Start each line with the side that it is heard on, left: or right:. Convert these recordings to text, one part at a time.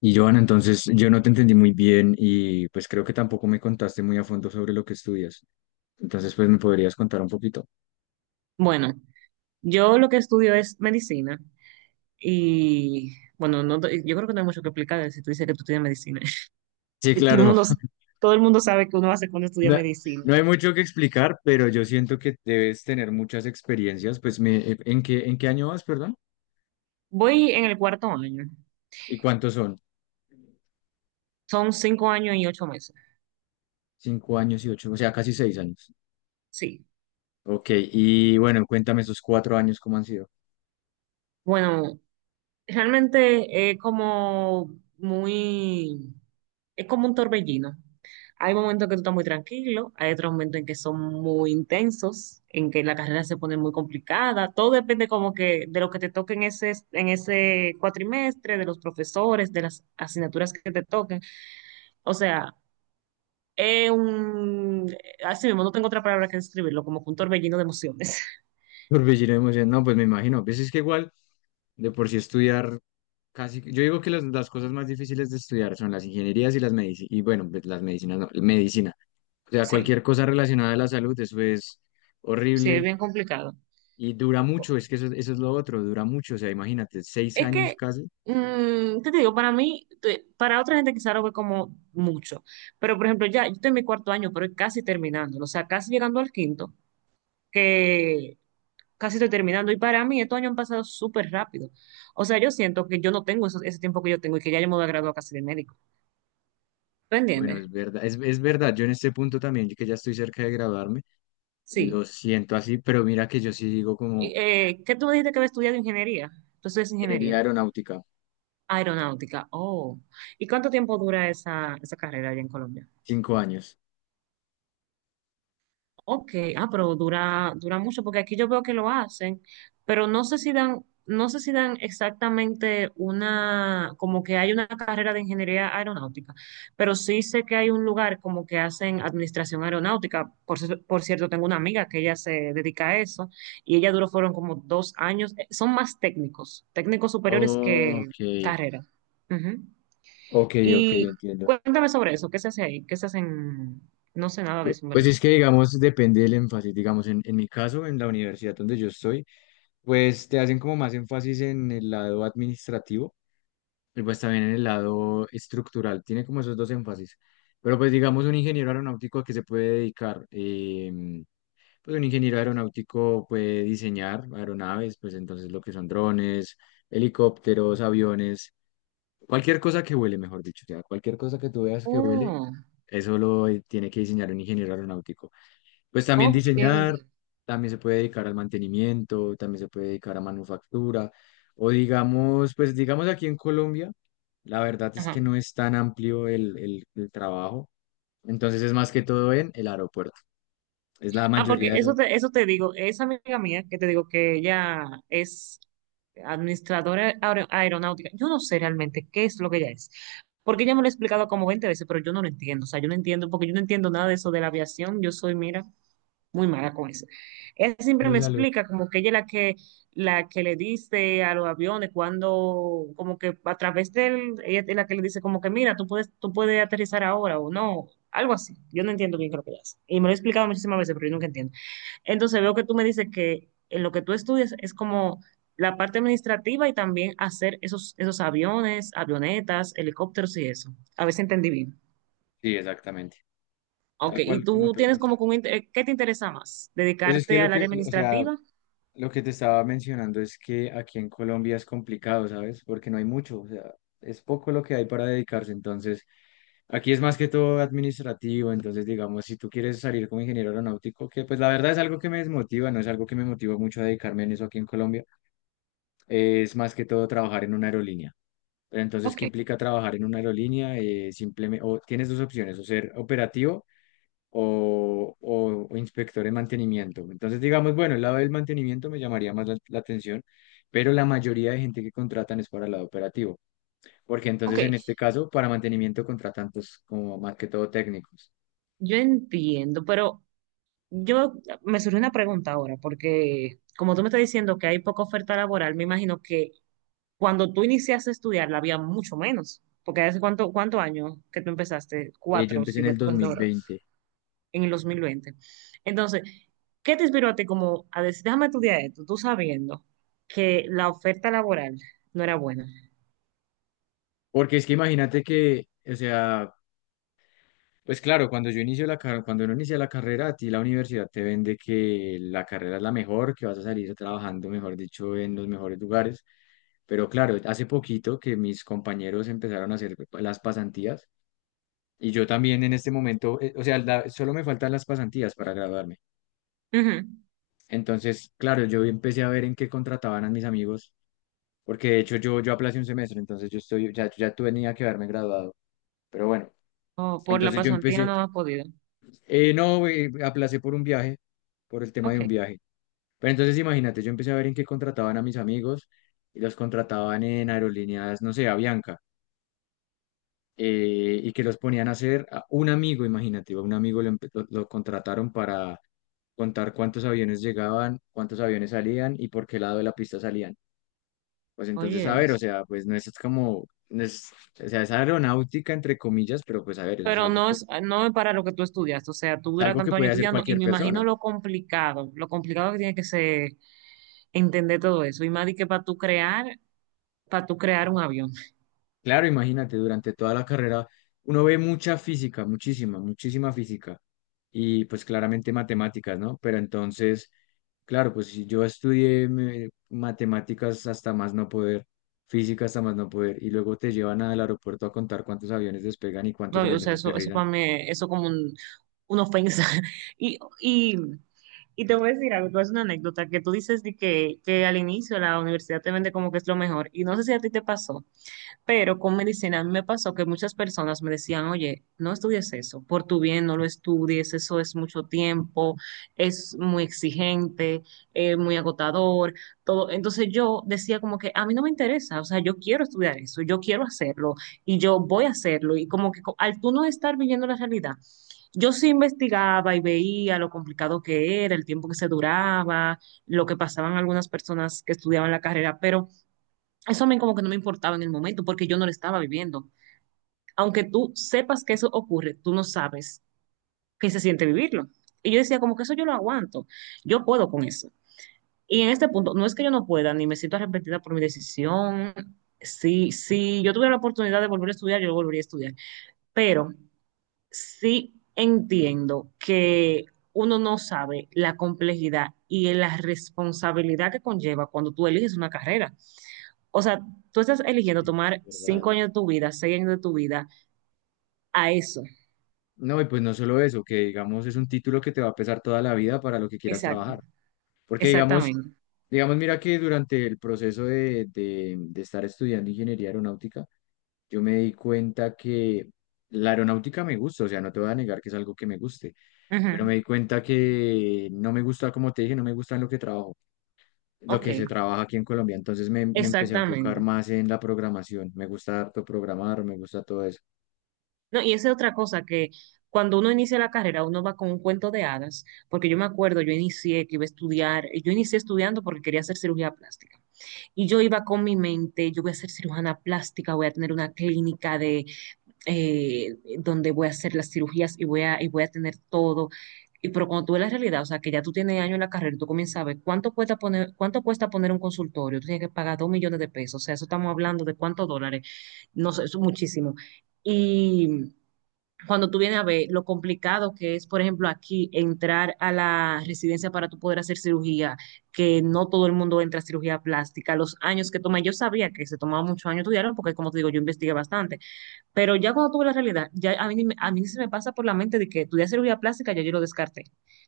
left: Y Joana, entonces yo no te entendí muy bien y pues creo que tampoco me contaste muy a fondo sobre lo que estudias. Entonces pues me podrías contar un poquito.
right: Bueno, yo lo que estudio es medicina y bueno, no, te- yo creo que no hay mucho que explicar si tú dices que tú estudias medicina.
left: Sí,
right: Y
left: claro,
right: todo el mundo sabe que uno hace cuando estudia
left: no,
right: medicina.
left: no hay mucho que explicar, pero yo siento que debes tener muchas experiencias. Pues en qué año vas, perdón?
right: Voy en el cuarto año.
left: ¿Y cuántos son?
right: Son 5 años y 8 meses.
left: Cinco años y ocho, o sea, casi seis años.
right: Sí.
left: Ok, y bueno, cuéntame esos cuatro años, ¿cómo han sido?
right: Bueno, realmente es como muy, es como un torbellino. Hay momentos que tú estás muy tranquilo, hay otros momentos en que son muy intensos, en que la carrera se pone muy complicada. Todo depende como que de lo que te toque en ese cuatrimestre, de los profesores, de las asignaturas que te toquen. O sea, es un, así mismo, no tengo otra palabra que describirlo, como que un torbellino de emociones.
left: Torbellino de emoción. No, pues me imagino. Pues es que igual, de por sí estudiar. Casi, yo digo que las cosas más difíciles de estudiar son las ingenierías y las medicinas, y bueno, pues, las medicinas no, medicina. O sea,
right: Sí,
left: cualquier cosa relacionada a la salud, eso es
right: sí, es
left: horrible
right: bien complicado.
left: y dura mucho, es que eso es lo otro, dura mucho, o sea, imagínate, seis
right: Es
left: años
right: que,
left: casi.
right: ¿qué te digo? Para mí, para otra gente quizá lo ve como mucho, pero por ejemplo, ya, yo estoy en mi cuarto año, pero casi terminándolo, o sea, casi llegando al quinto, que casi estoy terminando, y para mí estos años han pasado súper rápido. O sea, yo siento que yo no tengo ese tiempo que yo tengo y que ya yo me voy a graduar casi de médico. ¿Tú
left: Bueno,
right: entiendes?
left: es verdad, es verdad, yo en este punto también, que ya estoy cerca de graduarme, lo
right: Sí.
left: siento así, pero mira que yo sí digo
right: Y,
left: como
right: ¿Qué tú me dijiste que había estudiado ingeniería? Tú estudias
left: ingeniería
right: ingeniería.
left: aeronáutica,
right: Aeronáutica. Oh. ¿Y cuánto tiempo dura esa carrera allá en Colombia?
left: 5 años.
right: Ok, ah, pero dura mucho, porque aquí yo veo que lo hacen, pero no sé si dan exactamente una, como que hay una carrera de ingeniería aeronáutica, pero sí sé que hay un lugar como que hacen administración aeronáutica. Por cierto, tengo una amiga que ella se dedica a eso, y ella duró, fueron como 2 años, son más técnicos, técnicos superiores que
left: Ok,
right: carrera. Ujú.
left: ok, ok,
right: Y
left: entiendo.
right: cuéntame sobre eso, ¿qué se hace ahí? ¿Qué se hace en, no sé nada de
left: Pu-
right: eso, en
left: Pues es que, digamos, depende del énfasis. Digamos, en mi caso, en la universidad donde yo estoy, pues te hacen como más énfasis en el lado administrativo y pues también en el lado estructural. Tiene como esos dos énfasis. Pero pues digamos, un ingeniero aeronáutico a qué se puede dedicar. Pues un ingeniero aeronáutico puede diseñar aeronaves, pues entonces lo que son drones, helicópteros, aviones, cualquier cosa que vuele, mejor dicho. O sea, cualquier cosa que tú veas que vuele,
right: verdad.
left: eso lo tiene que diseñar un ingeniero aeronáutico. Pues también
right: Ok.
left: diseñar, también se puede dedicar al mantenimiento, también se puede dedicar a manufactura, o digamos, pues digamos aquí en Colombia, la verdad es
right: Ajá.
left: que no es tan amplio el, el trabajo, entonces es más que todo en el aeropuerto, es la
right: Ah, porque
left: mayoría
right: eso te digo, esa amiga mía que te digo que ella es administradora aeronáutica, yo no sé realmente qué es lo que ella es, porque ella me lo ha explicado como 20 veces, pero yo no lo entiendo, o sea, yo no entiendo, porque yo no entiendo nada de eso de la aviación, yo soy, mira, muy mala con eso. Ella
left: de
right: siempre me
left: los alumnos.
right: explica como que ella es la que le dice a los aviones cuando, como que a través de él, ella es la que le dice como que mira, tú puedes aterrizar ahora o no, algo así. Yo no entiendo bien qué es lo que ella hace. Y me lo he explicado muchísimas veces, pero yo nunca entiendo. Entonces veo que tú me dices que en lo que tú estudias es como la parte administrativa y también hacer esos aviones, avionetas, helicópteros y eso. A ver si entendí bien.
left: Sí, exactamente,
right: Ok,
left: tal
right: ¿y
left: cual como
right: tú
left: tú lo
right: tienes como que
left: mencionas.
right: un qué te interesa más?
left: Pues es que
right: ¿Dedicarte al área
left: o sea,
right: administrativa?
left: lo que te estaba mencionando es que aquí en Colombia es complicado, ¿sabes? Porque no hay mucho, o sea, es poco lo que hay para dedicarse. Entonces, aquí es más que todo administrativo. Entonces, digamos, si tú quieres salir como ingeniero aeronáutico, que pues la verdad es algo que me desmotiva, no es algo que me motiva mucho a dedicarme en eso aquí en Colombia, es más que todo trabajar en una aerolínea. Pero entonces,
right: Ok,
left: ¿qué implica trabajar en una aerolínea? Simplemente, o tienes dos opciones, o ser operativo o inspector de mantenimiento. Entonces, digamos, bueno, el lado del mantenimiento me llamaría más la atención, pero la mayoría de gente que contratan es para el lado operativo, porque
right: ok,
left: entonces en este caso, para mantenimiento contratan pues, como más que todo técnicos.
right: yo entiendo, pero yo me surge una pregunta ahora, porque como tú me estás diciendo que hay poca oferta laboral, me imagino que cuando tú iniciaste a estudiar la había mucho menos, porque hace cuántos años que tú empezaste,
left: Yo
right: cuatro,
left: empecé
right: si
left: en
right: ya
left: el
right: tú estás ahora,
left: 2020,
right: en el 2020. Entonces, ¿qué te inspiró a ti como a decir, déjame estudiar esto, tú sabiendo que la oferta laboral no era buena?
left: porque es que imagínate que, o sea, pues claro, cuando yo inicio la carrera, cuando uno inicia la carrera, a ti la universidad te vende que la carrera es la mejor, que vas a salir trabajando, mejor dicho, en los mejores lugares. Pero claro, hace poquito que mis compañeros empezaron a hacer las pasantías y yo también en este momento, o sea, la- solo me faltan las pasantías para graduarme.
right: Ujú.
left: Entonces, claro, yo empecé a ver en qué contrataban a mis amigos, porque de hecho yo aplacé un semestre, entonces yo estoy, ya tenía que haberme graduado. Pero bueno,
right: O por la
left: entonces yo
right: pasantía
left: empecé,
right: no has podido.
left: no, aplacé por un viaje, por el tema
right: Ok,
left: de un viaje. Pero entonces imagínate, yo empecé a ver en qué contrataban a mis amigos y los contrataban en aerolíneas, no sé, Avianca. Y que los ponían a hacer a un amigo, imagínate, a un amigo lo contrataron para contar cuántos aviones llegaban, cuántos aviones salían y por qué lado de la pista salían. Pues entonces, a
right: oye.
left: ver, o sea, pues no es como, no es, o sea, es aeronáutica entre comillas, pero pues a ver, eso
right: Pero no es para lo que tú estudias, o sea, tú
left: es
right: duras
left: algo que
right: tantos años
left: puede hacer
right: estudiando y
left: cualquier
right: me imagino
left: persona.
right: lo complicado que tiene que ser entender todo eso, y más de que para tú crear un avión,
left: Claro, imagínate, durante toda la carrera uno ve mucha física, muchísima, muchísima física y pues claramente matemáticas, ¿no? Pero entonces, claro, pues si yo estudié me- matemáticas hasta más no poder, física hasta más no poder y luego te llevan al aeropuerto a contar cuántos aviones despegan y cuántos
right: No, o
left: aviones
right: sea, eso
left: aterrizan.
right: para mí, eso como una ofensa, y, y, y te voy a decir algo, tú es una anécdota, que tú dices que al inicio la universidad te vende como que es lo mejor, y no sé si a ti te pasó. Pero con medicina a mí me pasó que muchas personas me decían, oye, no estudies eso, por tu bien no lo estudies, eso es mucho tiempo, es muy exigente, es muy agotador, todo. Entonces yo decía como que a mí no me interesa, o sea, yo quiero estudiar eso, yo quiero hacerlo y yo voy a hacerlo. Y como que al tú no estar viviendo la realidad, yo sí investigaba y veía lo complicado que era, el tiempo que se duraba, lo que pasaban algunas personas que estudiaban la carrera, pero eso a mí como que no me importaba en el momento porque yo no lo estaba viviendo. Aunque tú sepas que eso ocurre, tú no sabes qué se siente vivirlo. Y yo decía, como que eso yo lo aguanto, yo puedo con eso. Y en este punto, no es que yo no pueda, ni me siento arrepentida por mi decisión. Si yo tuviera la oportunidad de volver a estudiar, yo volvería a estudiar. Pero sí entiendo que uno no sabe la complejidad y la responsabilidad que conlleva cuando tú eliges una carrera. O sea, tú estás
left: Sí,
right: eligiendo
left: es
right: tomar
left: verdad.
right: 5 años de tu vida, 6 años de tu vida a eso.
left: No, y pues no solo eso, que digamos es un título que te va a pesar toda la vida para lo que quieras
right: Exacto,
left: trabajar. Porque digamos,
right: exactamente.
left: digamos, mira que durante el proceso de de estar estudiando ingeniería aeronáutica, yo me di cuenta que la aeronáutica me gusta, o sea, no te voy a negar que es algo que me guste,
right: Ujú,
left: pero me di cuenta que no me gusta, como te dije, no me gusta en lo que trabajo, lo
right: ok,
left: que se trabaja aquí en Colombia. Entonces me empecé a enfocar
right: exactamente.
left: más en la programación. Me gusta harto programar, me gusta todo eso.
right: No, y esa es otra cosa que cuando uno inicia la carrera, uno va con un cuento de hadas, porque yo me acuerdo, yo inicié que iba a estudiar, yo inicié estudiando porque quería hacer cirugía plástica. Y yo iba con mi mente, yo voy a ser cirujana plástica, voy a tener una clínica de donde voy a hacer las cirugías y voy a tener todo. Y pero cuando tú ves la realidad, o sea, que ya tú tienes años en la carrera y tú comienzas a ver cuánto cuesta poner un consultorio, tú tienes que pagar 2 millones de pesos, o sea, eso estamos hablando de cuántos dólares, no sé, eso es muchísimo. Y cuando tú vienes a ver lo complicado que es, por ejemplo, aquí entrar a la residencia para tú poder hacer cirugía, que no todo el mundo entra a cirugía plástica, los años que toma, yo sabía que se tomaba muchos años estudiarlo, porque como te digo, yo investigué bastante, pero ya cuando tuve la realidad, ya a mí, ni me- a mí ni se me pasa por la mente de que estudiar cirugía plástica, ya yo lo descarté.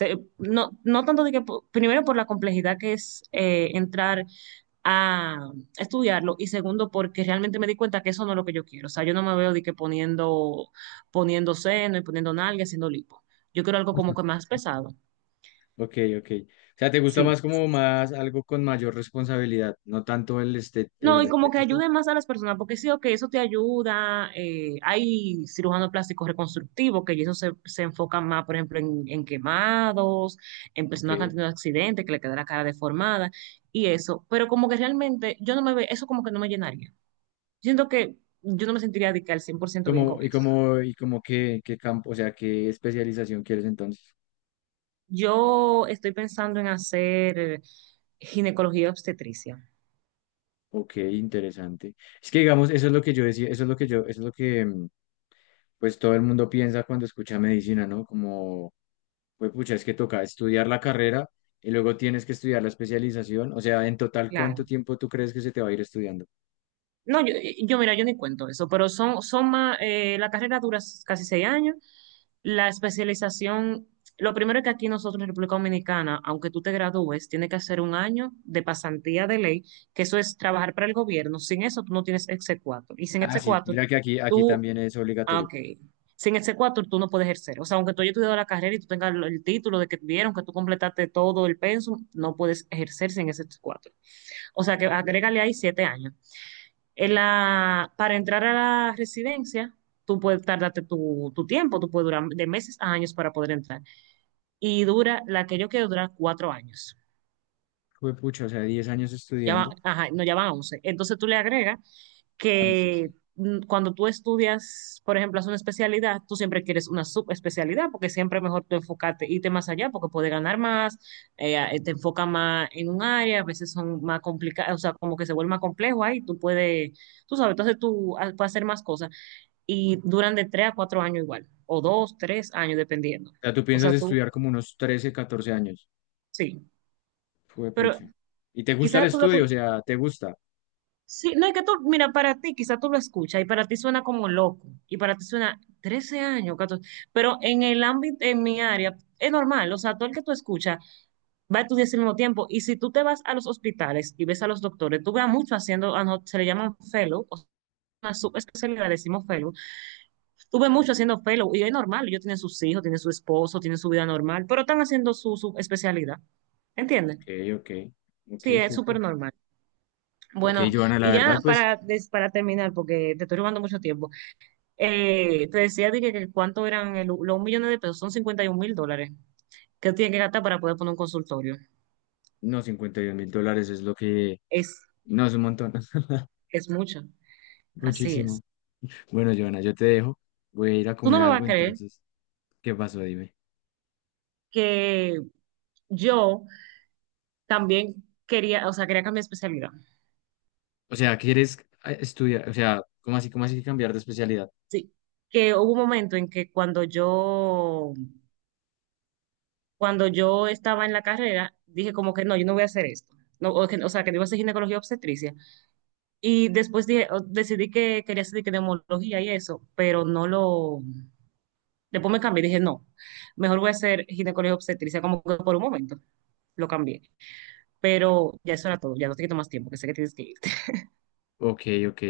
right: O no, no tanto de que, primero por la complejidad que es entrar a estudiarlo, y segundo porque realmente me di cuenta que eso no es lo que yo quiero. O sea, yo no me veo de que poniendo seno y poniendo nalga, haciendo lipo. Yo quiero algo como que más pesado.
left: Ok, ok. O sea, ¿te gusta
right: Sí.
left: más como más algo con mayor responsabilidad, no tanto el, este,
right: No,
left: el
right: y como que
left: estético?
right: ayude más a las personas, porque sí, que eso te ayuda. Hay cirujanos plásticos reconstructivos que eso se enfocan más, por ejemplo, en quemados, en
left: Ok.
right: personas que han tenido accidentes, que le queda la cara deformada y eso. Pero como que realmente yo no me ve, eso como que no me llenaría. Siento que yo no me sentiría de que al cien por
left: Y
right: ciento bien
left: como,
right: con
left: y
right: eso.
left: como, y como qué, qué campo, o sea, qué especialización quieres entonces.
right: Yo estoy pensando en hacer ginecología y obstetricia.
left: Ok, interesante. Es que digamos, eso es lo que yo decía, eso es lo que yo, eso es lo que pues todo el mundo piensa cuando escucha medicina, ¿no? Como, pues pucha, es que toca estudiar la carrera y luego tienes que estudiar la especialización. O sea, en total, ¿cuánto
right: Claro.
left: tiempo tú crees que se te va a ir estudiando?
right: No, yo mira, yo ni cuento eso, pero son más, la carrera dura casi 6 años, la especialización, lo primero es que aquí nosotros en República Dominicana, aunque tú te gradúes, tienes que hacer 1 año de pasantía de ley, que eso es trabajar para el gobierno, sin eso tú no tienes exequatur, y sin
left: Ah, sí,
right: exequatur
left: mira que aquí
right: tú,
left: también es
right: ah,
left: obligatorio.
right: ok, sin exequatur tú no puedes ejercer, o sea, aunque tú hayas estudiado la carrera y tú tengas el título de que vieron que tú completaste todo el pensum, no puedes ejercer sin ese exequatur, o sea, que agrégale ahí 7 años. Para entrar a la residencia, tú puedes tardarte tu tiempo, tú puedes durar de meses a años para poder entrar. Y dura, la que yo quiero durar 4 años.
left: Pues pucha, o sea, 10 años
right: Ya va,
left: estudiando,
right: ajá, no, ya van 11. Entonces tú le agregas
left: 11,
right: que
left: sí.
right: cuando tú estudias, por ejemplo, haces una especialidad, tú siempre quieres una subespecialidad porque siempre es mejor tú enfocarte, irte más allá porque puedes ganar más, te enfoca más en un área, a veces son más complicadas, o sea, como que se vuelve más complejo ahí, tú puedes, tú sabes, entonces tú puedes hacer más cosas. Y duran de 3 a 4 años igual, o dos, tres años, dependiendo.
left: O sea, tú
right: O sea,
left: piensas
right: tú,
left: estudiar como unos 13, 14 años.
right: sí,
left: Fue
right: pero
left: pucha. ¿Y te gusta el
right: quizás tú lo
left: estudio? O sea, ¿te gusta?
right: sí, no, es que tú, mira, para ti quizás tú lo escuchas y para ti suena como loco, y para ti suena 13 años, 14, pero en el ámbito, en mi área, es normal, o sea, todo el que tú escuchas va a estudiar al mismo tiempo, y si tú te vas a los hospitales y ves a los doctores, tú veas mucho haciendo, se le llaman fellow, o sea, una subespecialidad, decimos fellow. Tuve mucho haciendo fellow y es normal, ellos tienen sus hijos, tienen su esposo, tienen su vida normal, pero están haciendo su especialidad. ¿Entiendes?
left: Ok, ok, ok,
right: Sí, es
left: súper.
right: súper normal.
left: Ok,
right: Bueno,
left: Joana, la
right: y
left: verdad,
right: ya
left: pues,
right: para, para terminar, porque te estoy robando mucho tiempo, te decía de que cuánto eran los millones de pesos, son $51,000 que tiene que gastar para poder poner un consultorio.
left: no, $52,000 es lo que...
right: Es,
left: No, es un montón.
right: es mucho, así es.
left: Muchísimo. Bueno, Joana, yo te dejo. Voy a ir a
right: Tú no
left: comer
right: me vas a
left: algo,
right: creer
left: entonces, ¿qué pasó? Dime.
right: que yo también quería, o sea, quería cambiar de especialidad.
left: O sea, ¿quieres estudiar? O sea, cómo así que cambiar de especialidad?
right: Sí, que hubo un momento en que cuando yo estaba en la carrera, dije como que no, yo no voy a hacer esto. No, o, o sea, que no iba a hacer ginecología y obstetricia. Y después dije, decidí que quería hacer que neumología y eso, pero no lo... Después me cambié, dije, no, mejor voy a hacer ginecología y obstetricia, como que por un momento lo cambié. Pero ya eso era todo, ya no te quito más tiempo, que sé que tienes que ir.
left: Ok, ok.